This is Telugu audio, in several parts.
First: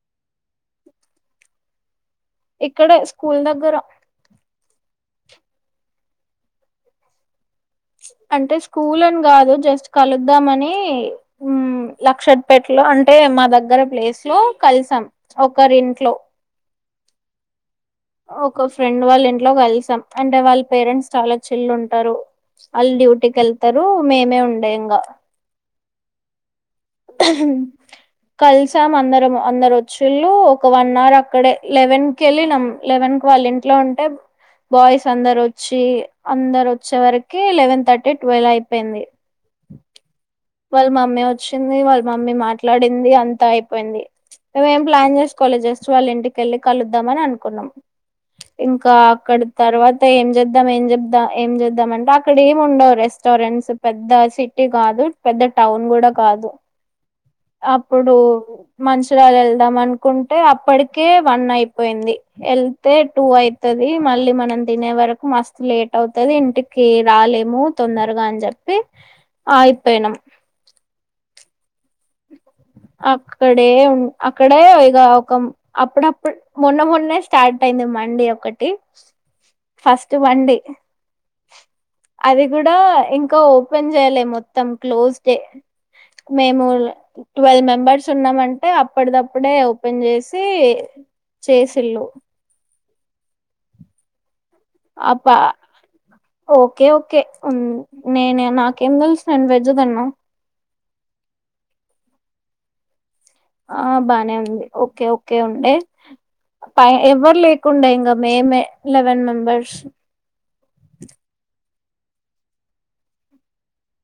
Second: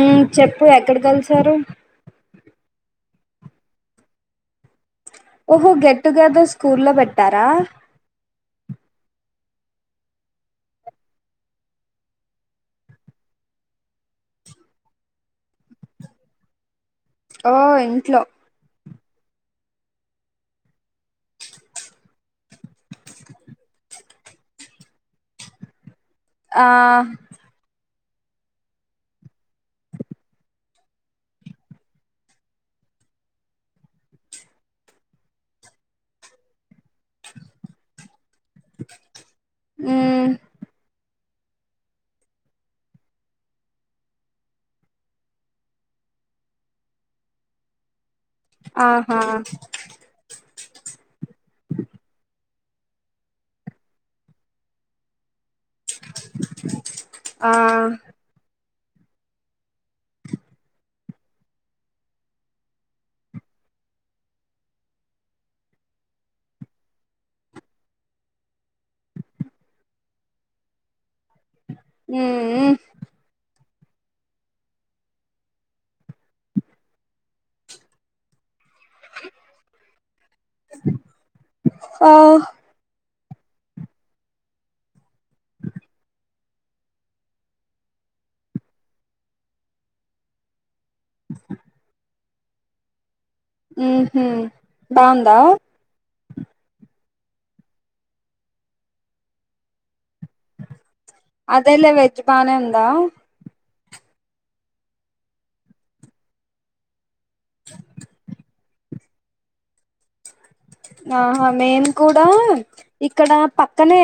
ఉమ్ చెప్పు ఎక్కడ కల్సారు ఇక్కడే స్కూల్ దగ్గర ఓహో గెట్టుగెదర్ స్కూల్లో పెట్టారా అంటే స్కూల్ అని కాదు జస్ట్ కలుద్దామనీ లక్షత్పేటలో అంటే మా దగ్గర ప్లేస్లో కల్సాం ఒకరింట్లో ఓ ఇంట్లో ఒక ఫ్రెండ్ వాళ్ళ ఇంట్లో కల్సాం అంటే వాళ్ళ పేరెంట్స్ చాలా చిల్లుంటారు వాళ్ళు డ్యూటీ కేళ్తారు మేమే ఉండే ఇంగ ఆ కలిసాం అందరం అందరు ఒచ్చిళ్ళు ఒక వన్ అవర్ అక్కడే లెవెన్ కెళ్ళినాం లెవెన్కు వాళ్ళింట్లో ఉంటే బాయ్స్ అందరు ఒచ్చి అందరు ఒచ్చే వరకి లెవెన్ థర్టీ ట్వెలైపోయింది ఉమ్ వాళ్ళ మమ్మీ ఒచ్చింది వాళ్ళ మమ్మీ మాట్లాడింది అంతా అయిపోయింది మేమేం ప్లాన్ జెస్కోలే జస్ట్ వాళ్ళ ఇంటికెళ్ళి కలుద్దామని అనుకున్నాం ఇంకా ఆహా అక్కడ తర్వాత తేంచేద్దాం ఏం చెప్దాం ఏం చేద్దాం అంటే అక్కడే ఉండవు రెస్టారెంట్స్ పెద్ద సిటీ కాదు పెద్ద టౌన్ కూడా కాదు ఆ అప్పుడూ మంచురాల వెళ్దాం అనుకుంటే అప్పటికే వన్ అయిపోయింది వెళ్తే టూ అయితది మళ్ళీ మనం తినే వరకు మస్తు లేట్ అవుతది ఇంటి కి రాలేము తొందరగా అని చెప్పి అగిపోయినాం ఉమ్ ఉ అక్కడే ఉ అక్కడే ఇగ ఒక అప్పుడప్పుడు మొన్న మొన్నే స్టార్టైంది మండీ ఒకటి ఫస్ట్ మండి ఓ అది కూ డా ఇంకా ఓపెన్ చేయలే మొత్తం క్లోజ్డే మేము ట్వెల్వ్ మెంబర్స్ ఉన్నామంటే అప్పడిదప్పుడే ఓపెన్ చేసి చేసిల్ళు ఉహు అపా ఓకే ఓకే ఉ నేనా నాకేం తెల్సు నేను వెజ్ తిన్నా అదేలే వెజ్ బానే ఉందా ఆ బానే ఉంది ఓకే ఓకే ఉండే పై ఎవరు లేకుండే ఇంగ మేమే లెవెన్ మెంబెర్స్ ఆహా మేమ్ కూడా ఇక్కడ పక్కనే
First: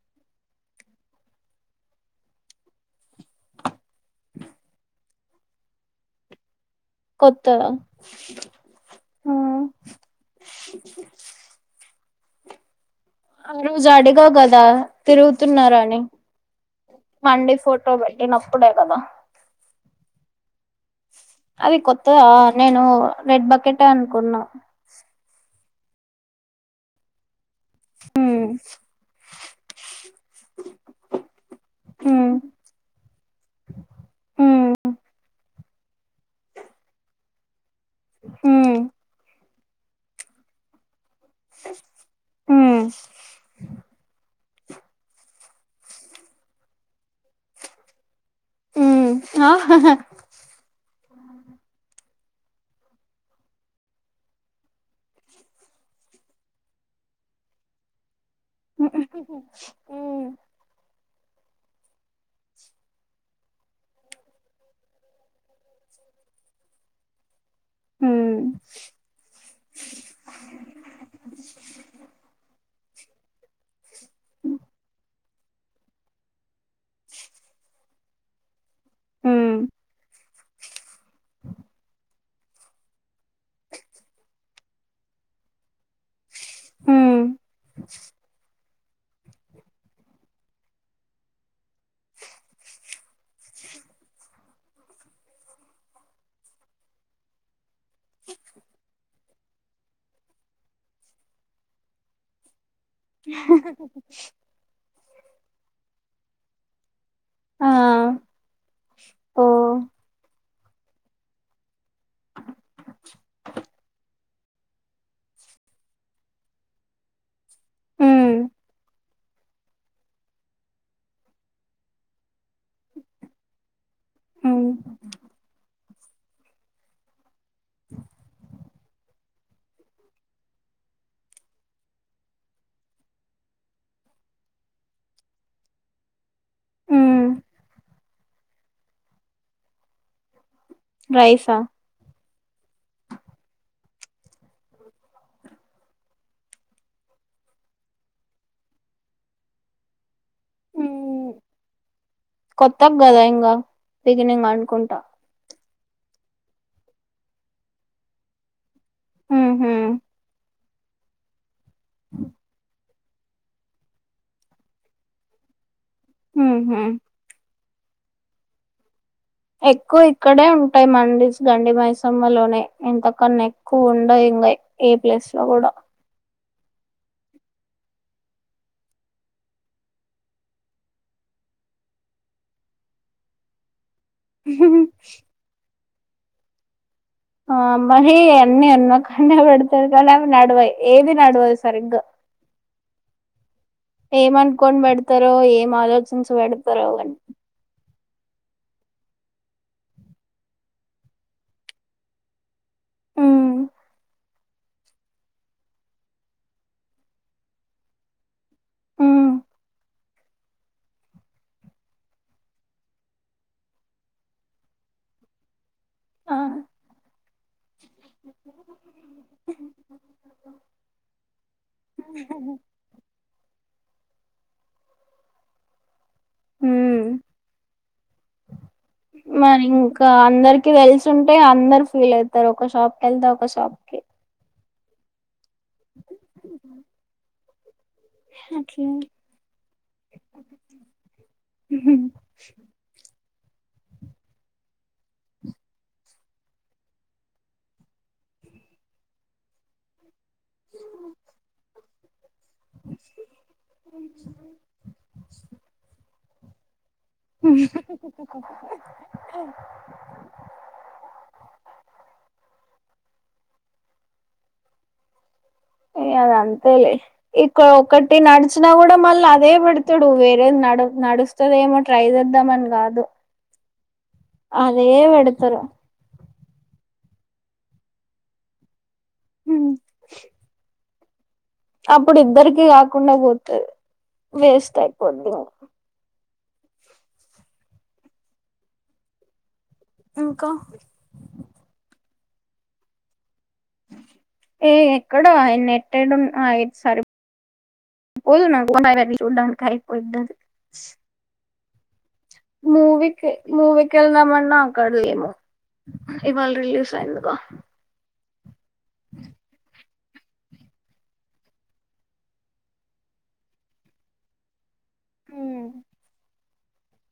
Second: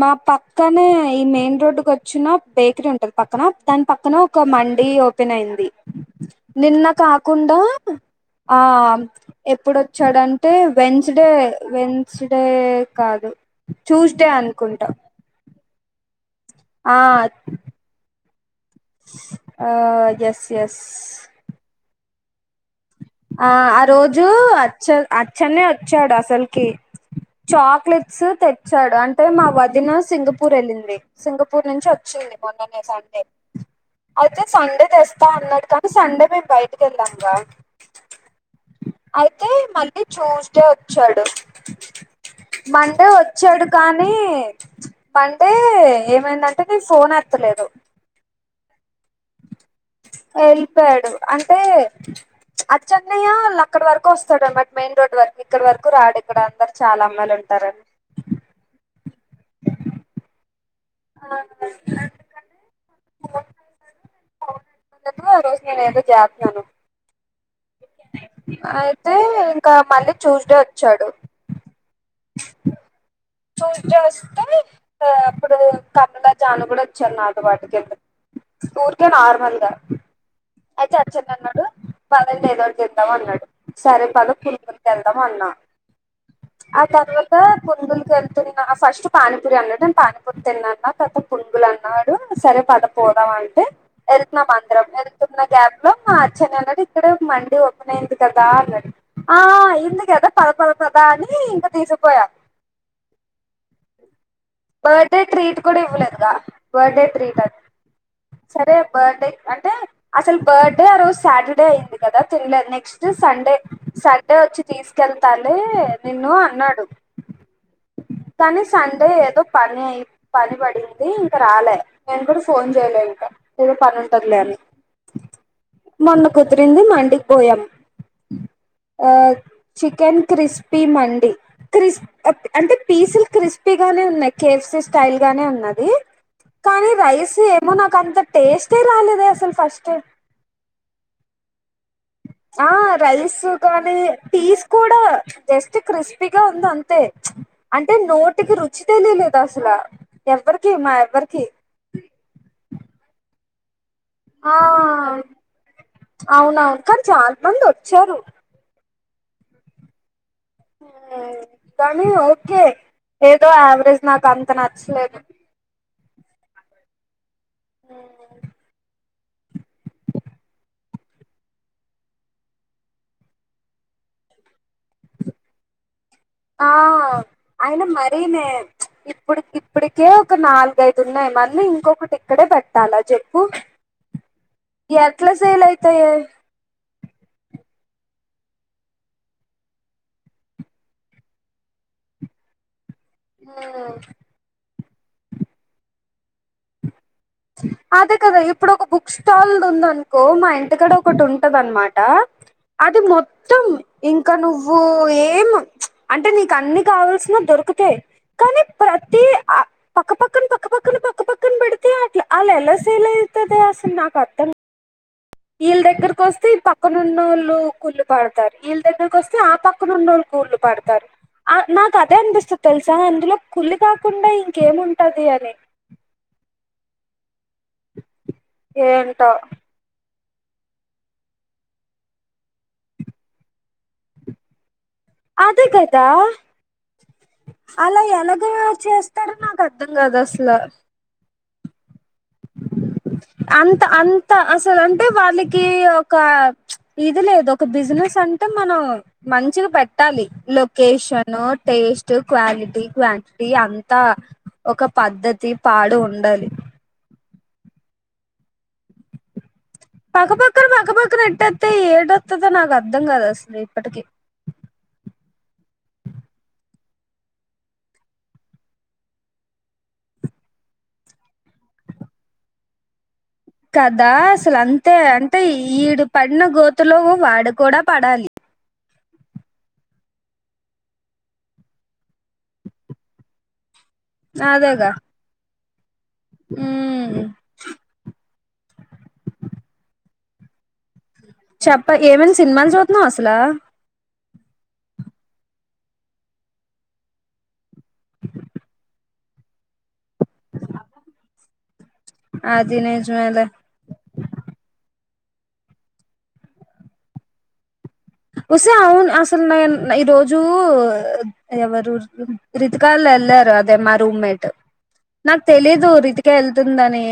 మా పక్కనే ఈ మెయిన్ రోడ్డు కొచ్చినా బేక్రీ ఉంటది పక్కన దాని పక్కన ఒక మండి ఓపెన్ అయింది నిన్న కాకుండా కొత్తగా ఆ ఎప్పుడొచ్చాడంటే డే వెన్స్ డే కాదు ఆ రోజు ట్యూస్డే అడిగావ్ కదా అనుకుంటా తిరుగుతున్నారా అని ఆ మండి ఫోటో పెట్టినప్పుడే కదా ఆ ఎస్ ఎస్ అది కొత్తదా నేను రెడ్ ఆ ఆ బకెట్ రోజు అనుకున్నా అచ్చ అచ్చన్నే ఒచ్చాడు అసల్కి చా క్లెట్స్ హ్మ్ తెచ్చాడు అంటే మా వద్దిన సింగపూరెళ్ళింది సింగపూర్ నుంచి హ్మ్ ఒచ్చింది మొన్ననే సండే అయితే హ్మ్ సండే తె స్తా అన్నాడు కానీ సండే మేము బైటికెళ్ళాంగా హు తే మళ్ళీ ట్యూస్డే ఒచ్చాడు హ్మ్ మండే ఒచ్చాడు కానీ మండే ఏమైందంటే నీ ఫోన్ ఎత్తలేదు హ్మ్ ఆ హహ ఎల్పోపోయాడు అంటే అచ్చన్నయ్య వాళ్ళక్కడి వరకు ఒస్తడు అన్నమాట మెయిన్ రోడ్ వర్కి ఇక్కడ వరకు రాడు ఇక్కడ అందరు చాలా అమ్మాయిలుంటారని ఉ [inaudible] ఒరోజు నేనేదో చేత్నాను హ్మ్ [inaudible] ఐ తే ఇంకా మళ్ళీ ట్యూస్డే వచ్చాడు ట్యూస్ డే ఒస్తే అప్పుడు కమ్లా జాను కూడా ఒచ్చారు నాతో పాటు కిందకి ఊర్కే హ్మ్ నార్మల్గా ఐతే అచ్చనన్నడు పదండి ఏదోకటిచేద్దాం అన్నడు సరే పద [unintelligible] పట్కెళ్దాం అన్నా ఆ హ్మ్ తర్వాత పునుగుల్కెతే ఫస్ట్ పానీపూరి అన్నాడు నేను పానీపూరి తిన్నాన్న తర్త పునుగులన్నాడు సరే పద పోదాం అంటే వెళ్తున్నాం అంద్రం వెళ్తున్న గ్యాప్ లో మా అచ్చన్నెయ్యన్నడు ఇక్కడ మండి ఓపెన్ అయింది కదా అన్నడు ఆ అయింది కదా పద పదపదా అని ఇంక తీసుక్పోయా బర్డే ట్రీట్ కూడా ఇవ్వలేదుగా బర్డే ట్రీట్ అని ఆ [inaudible] సరే బర్డే ఓ అంటే అసలు బర్డే ఆ రోజు సాటర్డే అయింది కదా తిన్లేదు నెక్స్ట్ సండే సండే ఒచ్చి తీస్కెళ్తాలే నిన్ను అన్నాడు హ్మ్ కానీ సండే ఏదో పని ఐ పని బడింది ఇంక రాలే నేను కూడా ఫోన్ చేయలే ఇంక ఏదో పనుం టద్లే హ్మ్ మొన్న కుదిరింది మండికి బోయాం ఆ చికెన్ క్రిస్పీ మండి క్రిస్ అంటే పీసుల్ క్రిస్పీ గానే ఉన్నాయి కేఎఫ్సి స్టైల్ గానే ఉన్నాది కానీ హ్మ్ రైస్ ఏమో నాకంత టేస్టే రాలేదే అసలు ఫస్ట్ రైసా ఆ రైస్ కానీ పీస్ కూడా జస్ట్ క్రిస్పీగా ఉంది అంతే అంటే నోటికి రుచి తెలియలేద అసల ఎవ్వరికి మా ఎవ్వరికి కొత్త గదయింగా ఆ అవునవును కానీ చాన మంది వచ్చారు ఉహు కానీ ఓకే ఏదో యావరేజ్ నాకు అంత నచ్చలేదు ఉహు ఎక్కువ ఇక్కడే ఉంటాయి మండీస్ గండి మైసమ్మ లోనే ఇంతకన్నా ఎక్కువ ఉండయి ఇంగ ఏ ప్లేస్ లో కూడా ఆ అయిన మరీనే ఇప్పుడు ఇప్పటికే ఒక నాలుగైదు ఉన్నాయి మళ్ళీ ఇంకొకటి ఇక్కడే పెట్టాలా చెప్పు ఎట్లా సెల్ అయితయె ఆ అమ్ మహి అన్ని అన్ని అక్కన్నే పెడతది కనీ అవి నడవవి ఏది నడవదు సరిగ ఉమ్ ఏమనుకోని పెడతరో ఏం ఆలోచించి పెడతరో అదే కదా ఇప్పుడు ఒక బుక్ స్టాల్ దుందనుకో మా ఇంటి కడ ఒకటి ఉంటద అనమాట అది మొ హ్మ్. త్తం ఇంకా నువ్వు ఏం అంటే నీకు అన్ని కావల్సిన దొరుకుతయి హ్మ్. పక్కపక్కన పక్క పక్కన పక్క పక్కన పెడితే అట్లా అళ ఎలా సేల్ అయితదే అసలు నాకు అర్థం ఇల్ దెగ్గర ఆ కోస్తే ఈ పక్కనున్నోల్లు కూళ్ళు పడతారు వీళ్ళ దగ్గరకు వస్తే ఆ పక్కనున్నోళ్ళ కూళ్లు పడతారు ఆ నాకు అదే అనిపిస్తుది తెలుసా ఇందులో కుళ్లు కాకుండా ఇంకేముంటది అని ఉమ్ ఏంటో మరి ఇంక్ ఇక అందరికి తెలిసుంటే అందరు ఫీల్ అయి తరు ఒక షాప్ కి ఏళ్తే ఒక షాప్ కి అదే కదా అలా ఎలాగ అట్లే చేస్తాడో నాకు అర్థం కాదు అసల అంత అంత అసలు అంటే వాళ్ళకి ఒక ఇది లేదు ఒక బిజినెస్ అంటే మనం మంచిగ పెట్టాలి location taste quality quantity అంతా ఒక పద్ధతి పాడు ఉండదు పక్కపక్కన పక్కపక్కన ఎట్టేత్తే ఏటొత్తదో నాకు అర్థం కాదు అసలు ఇప్పటికి ఇగ అది అంతేలె ఇక్కడ ఒకటి నడిచినా కూడా మళ్ళీ అదే పెడతడు వేరే నడు నడు నాడు స్తదేమో ట్రై చేద్దామని కాదు కదా అసలు అదే అంతే అంటే పెడతారు ఈడు పడిన గోతులో వాడు కూడా పడాలి ఉమ్ అప్పుడు ఇద్దరికి కాకుండా పోతది వేస్ట్ అదేగా అయిపోతది ఉమ్ ఇంకా చెప్ప ఏమైనా సినిమాలు చూతున్నవ అసలా ఏ ఎక్కడ ఆయ నెట్టెడు అయిన సరి వుదన్నాకోఆయన చూడ్డానికీ ఆయన అయిపోతది అది మూవికి నిజమేలే మూవి కెళ్దామన్నా అక్కడలేము ఇవాళ రిలీజ్ అయిందిగా ఒసె అవ్ను అసలు నేను ఈ రోజు ఎవరు రితికాలులేలరు అదే మా రూమ్మేట్ నాకు తెలీదు రీతిక ఏళ్తుందని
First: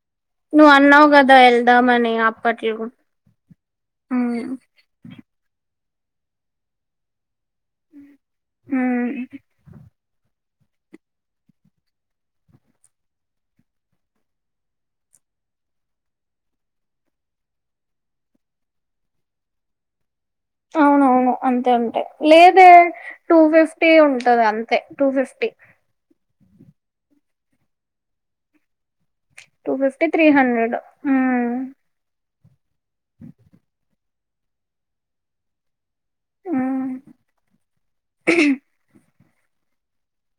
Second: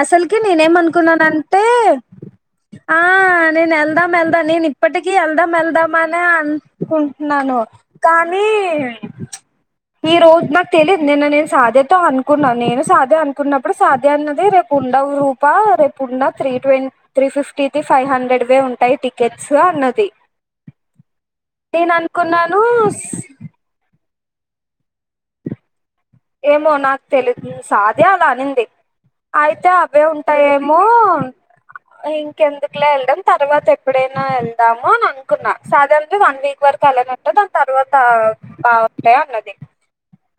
అసలు క నువ్వు అన్నావు కదా నేనేమనుకున్నానంటే వెళ్దామని అప్పట్లో ఆ నేను ఏళ్దాం ఉమ్ ఏళ్దాం నేను ఇప్పటికి ఎళ్దాం ఎళ్దాం అని అనుకుంటున్నాను కానీ ఉమ్ ఈ రోజు మకు తెలిదు నిన్న నేను సాధేతో అనుకున్నాను నేను సాధ్యా అనుకున్నప్పుడు సాధ్యా అన్నది రేపు ఉండవు తప్ప రేపు ఉన్న త్రీట్వెం త్రీ ఫిఫ్టీది ఫైవ్ హండ్రెడ్ వే ఉంటాయి టికెట్స్ అన్న తే అవ్నవ్ను అంతే అంతే లేదే టూ ఫిఫ్టీ ఉంటది అంతే టూ ఫిఫ్టీ ఏమో నాకు తెలిదు సాధ్యా అలా అనింది అయితే టూ అవే ఫిఫ్టీ త్రీ హండ్రెడ్ ఉంటాయేమో ఉమ్ ఇంకెందుకులే ఎళ్డం తర్వాత ఎప్పుడైనా వెళ్దామో అ కుంన్నా సాధ్యాంది వన్ వీక్ వరకు ఉమ్ అలానంట దాని తర్వాత బాగుంటాయి అన్నది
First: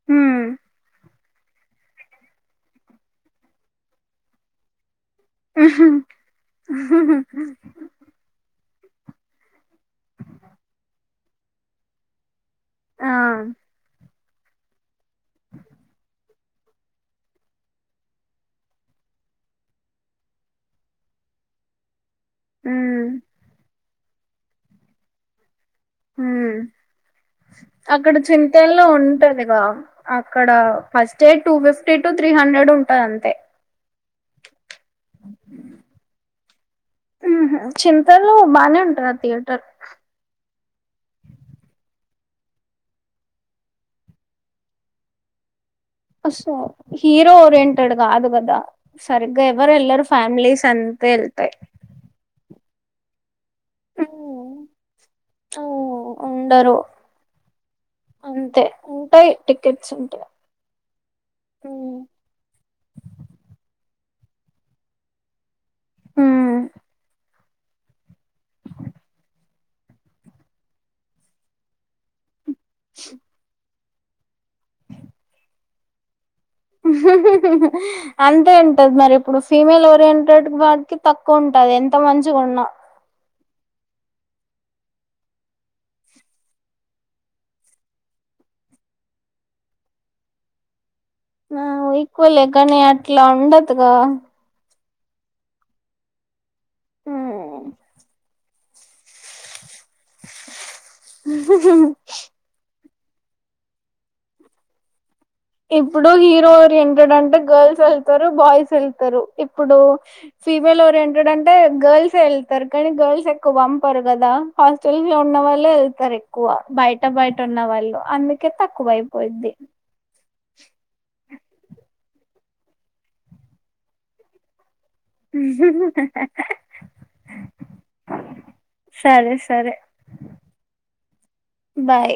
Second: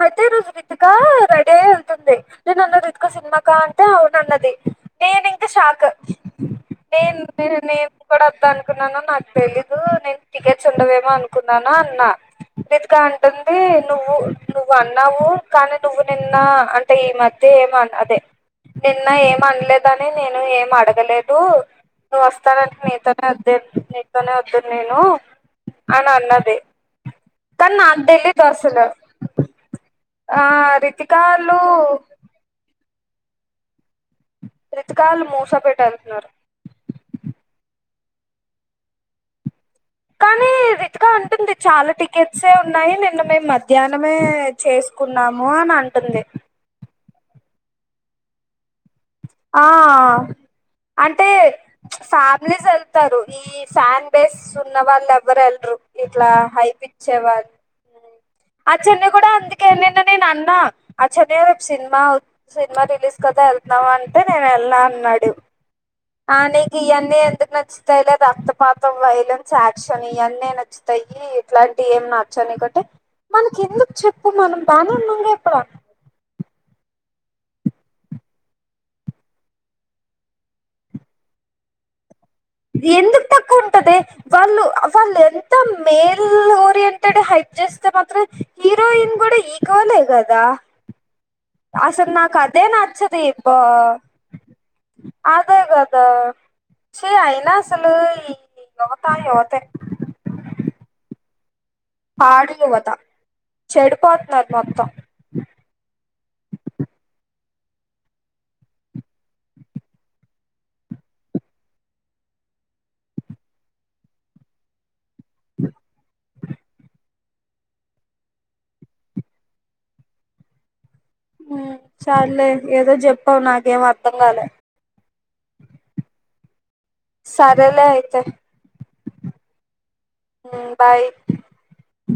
ప్రతి ఉమ్ రోజు ఆ రెడీ అయి వెళ్తుంది నేనంన్నా రితికా సిన్మా కా అంటే అవునున్నది నేను షాక్ నేన్ నేను కూడా ఒద్దానుకున్నాను నాకు తెలీదు నేను టికెట్స్ ఉండవేమో అనుకున్నాను అన్నా రితిక ఆ అంటుంది నువ్వు నువ్వు అన్నావు కానీ నువ్వు నిన్న అంటే ఈ మధ్య ఏమం అదే నిన్న ఏం అనలేదనే నేను ఏం అడగలేదు నువ్వు ఒస్తానంటే ఉమ్ నీతోనే ఒద్దు నీతోనే ఒద్దును నేను అని అన్నదే ఉమ్ కన్ని నాకు తెలిదసలు ఉంటందిగా ఆ రితికాల్లు త్రీ హండ్రెడ్ ఉంటదంతే రతికాలు మూసాపెట్ ఎల్తున్నారు ఉహు చింతలు బానే ఉంటారు ఆ థియేటర్ కానీది రితికాంటుంది చాలా టికెట్సే ఉన్నాయి నిన్న మేము మధ్యాహ్నమే చేస్కున్నాము అని అ అస్సో హీరో ఓరియంటెడ్గాదు కదా సరిగ్గా ఆ ఎవరు ఎల్రు ఫ్యామ్లీస్ అంతే వెళ్తాయ్ ఫ్యామ్లీస్ ఏళ్తారు నీ ఫాన్ బేస్ ఉమ్ ఉన్న వాళ్ళేవ్వరు ఎళ్లరు ఉమ్, ఇట్లా ఉండరు హైపిచ్చే వాళ్ళు అంతే అచ్చన్నే కూడా ఉంటాయి టికెట్స్ అందుకేన్నన్న ఉంటాయి నేను అచ్చన్నే అ రేపు సినిమా సినిమా రిలీజ్ కదా వెళ్తునావంటే నేనేళ్ళ అన్నాడు ఆ నీకియన్నీ ఎందుకు నచ్చుతాయ్లే రక్తపాతం వయ్లే చాక్చన్నీ నచ్చుతాయి ఇట్లాంటివి ఏం నచ్చనికంటే మనకెందుకు చె ఇప్పుడు మనం బానే ఉన్నాం ఇక్కడా హుహ హూ అంతే ఉంటది మరిప్పుడు ఫీమేల్ ఓరియంటెడ్ వాటికి తక్కువ ఉంటది ఎంత మంచిగున్నా ఇదేందుకు తక్కువ ఉంటది వాళ్ళు వాళ్ళెంత మేల్ ఓరియంటెడ్ హైప్ చేస్తే మాత్రం హీరోయిన్ కూడా ఈక్వలే కదా అసల్ ఈక్వలే నాకదే కానీ నచ్చదు అట్లా ఇప్పా ఉండదుగా అదే కదా చీ అయినా అసలు ఈ యువతా యువతరం ఉహ్ పాడు యువత చెడిపోత్నారు మొత్తం ఇప్పుడు హీరో ఓరియంటెడ్ అంటే గర్ల్స్ ఏళ్తారు బాయ్స్ ఏళ్తారు ఇప్పుడూ ఫీమేల్ ఓరియంటెడ్ అంటే గర్ల్సే ఎళ్తరు కానీ గర్ల్స్ ఎక్కువ పంపరు కదా హాస్టల్స్ లో ఉన్న వాళ్ళే ఎల్తరు క్కువ బైట బైట ఉన్న వాళ్ళు అందుకే తక్కువైపోద్ది చాల్లే ఏదో జెప్పావు నాకేం అర్థం కాలే సరేలే ఐతే సరే సరే మ్ బాయ్ బాయ్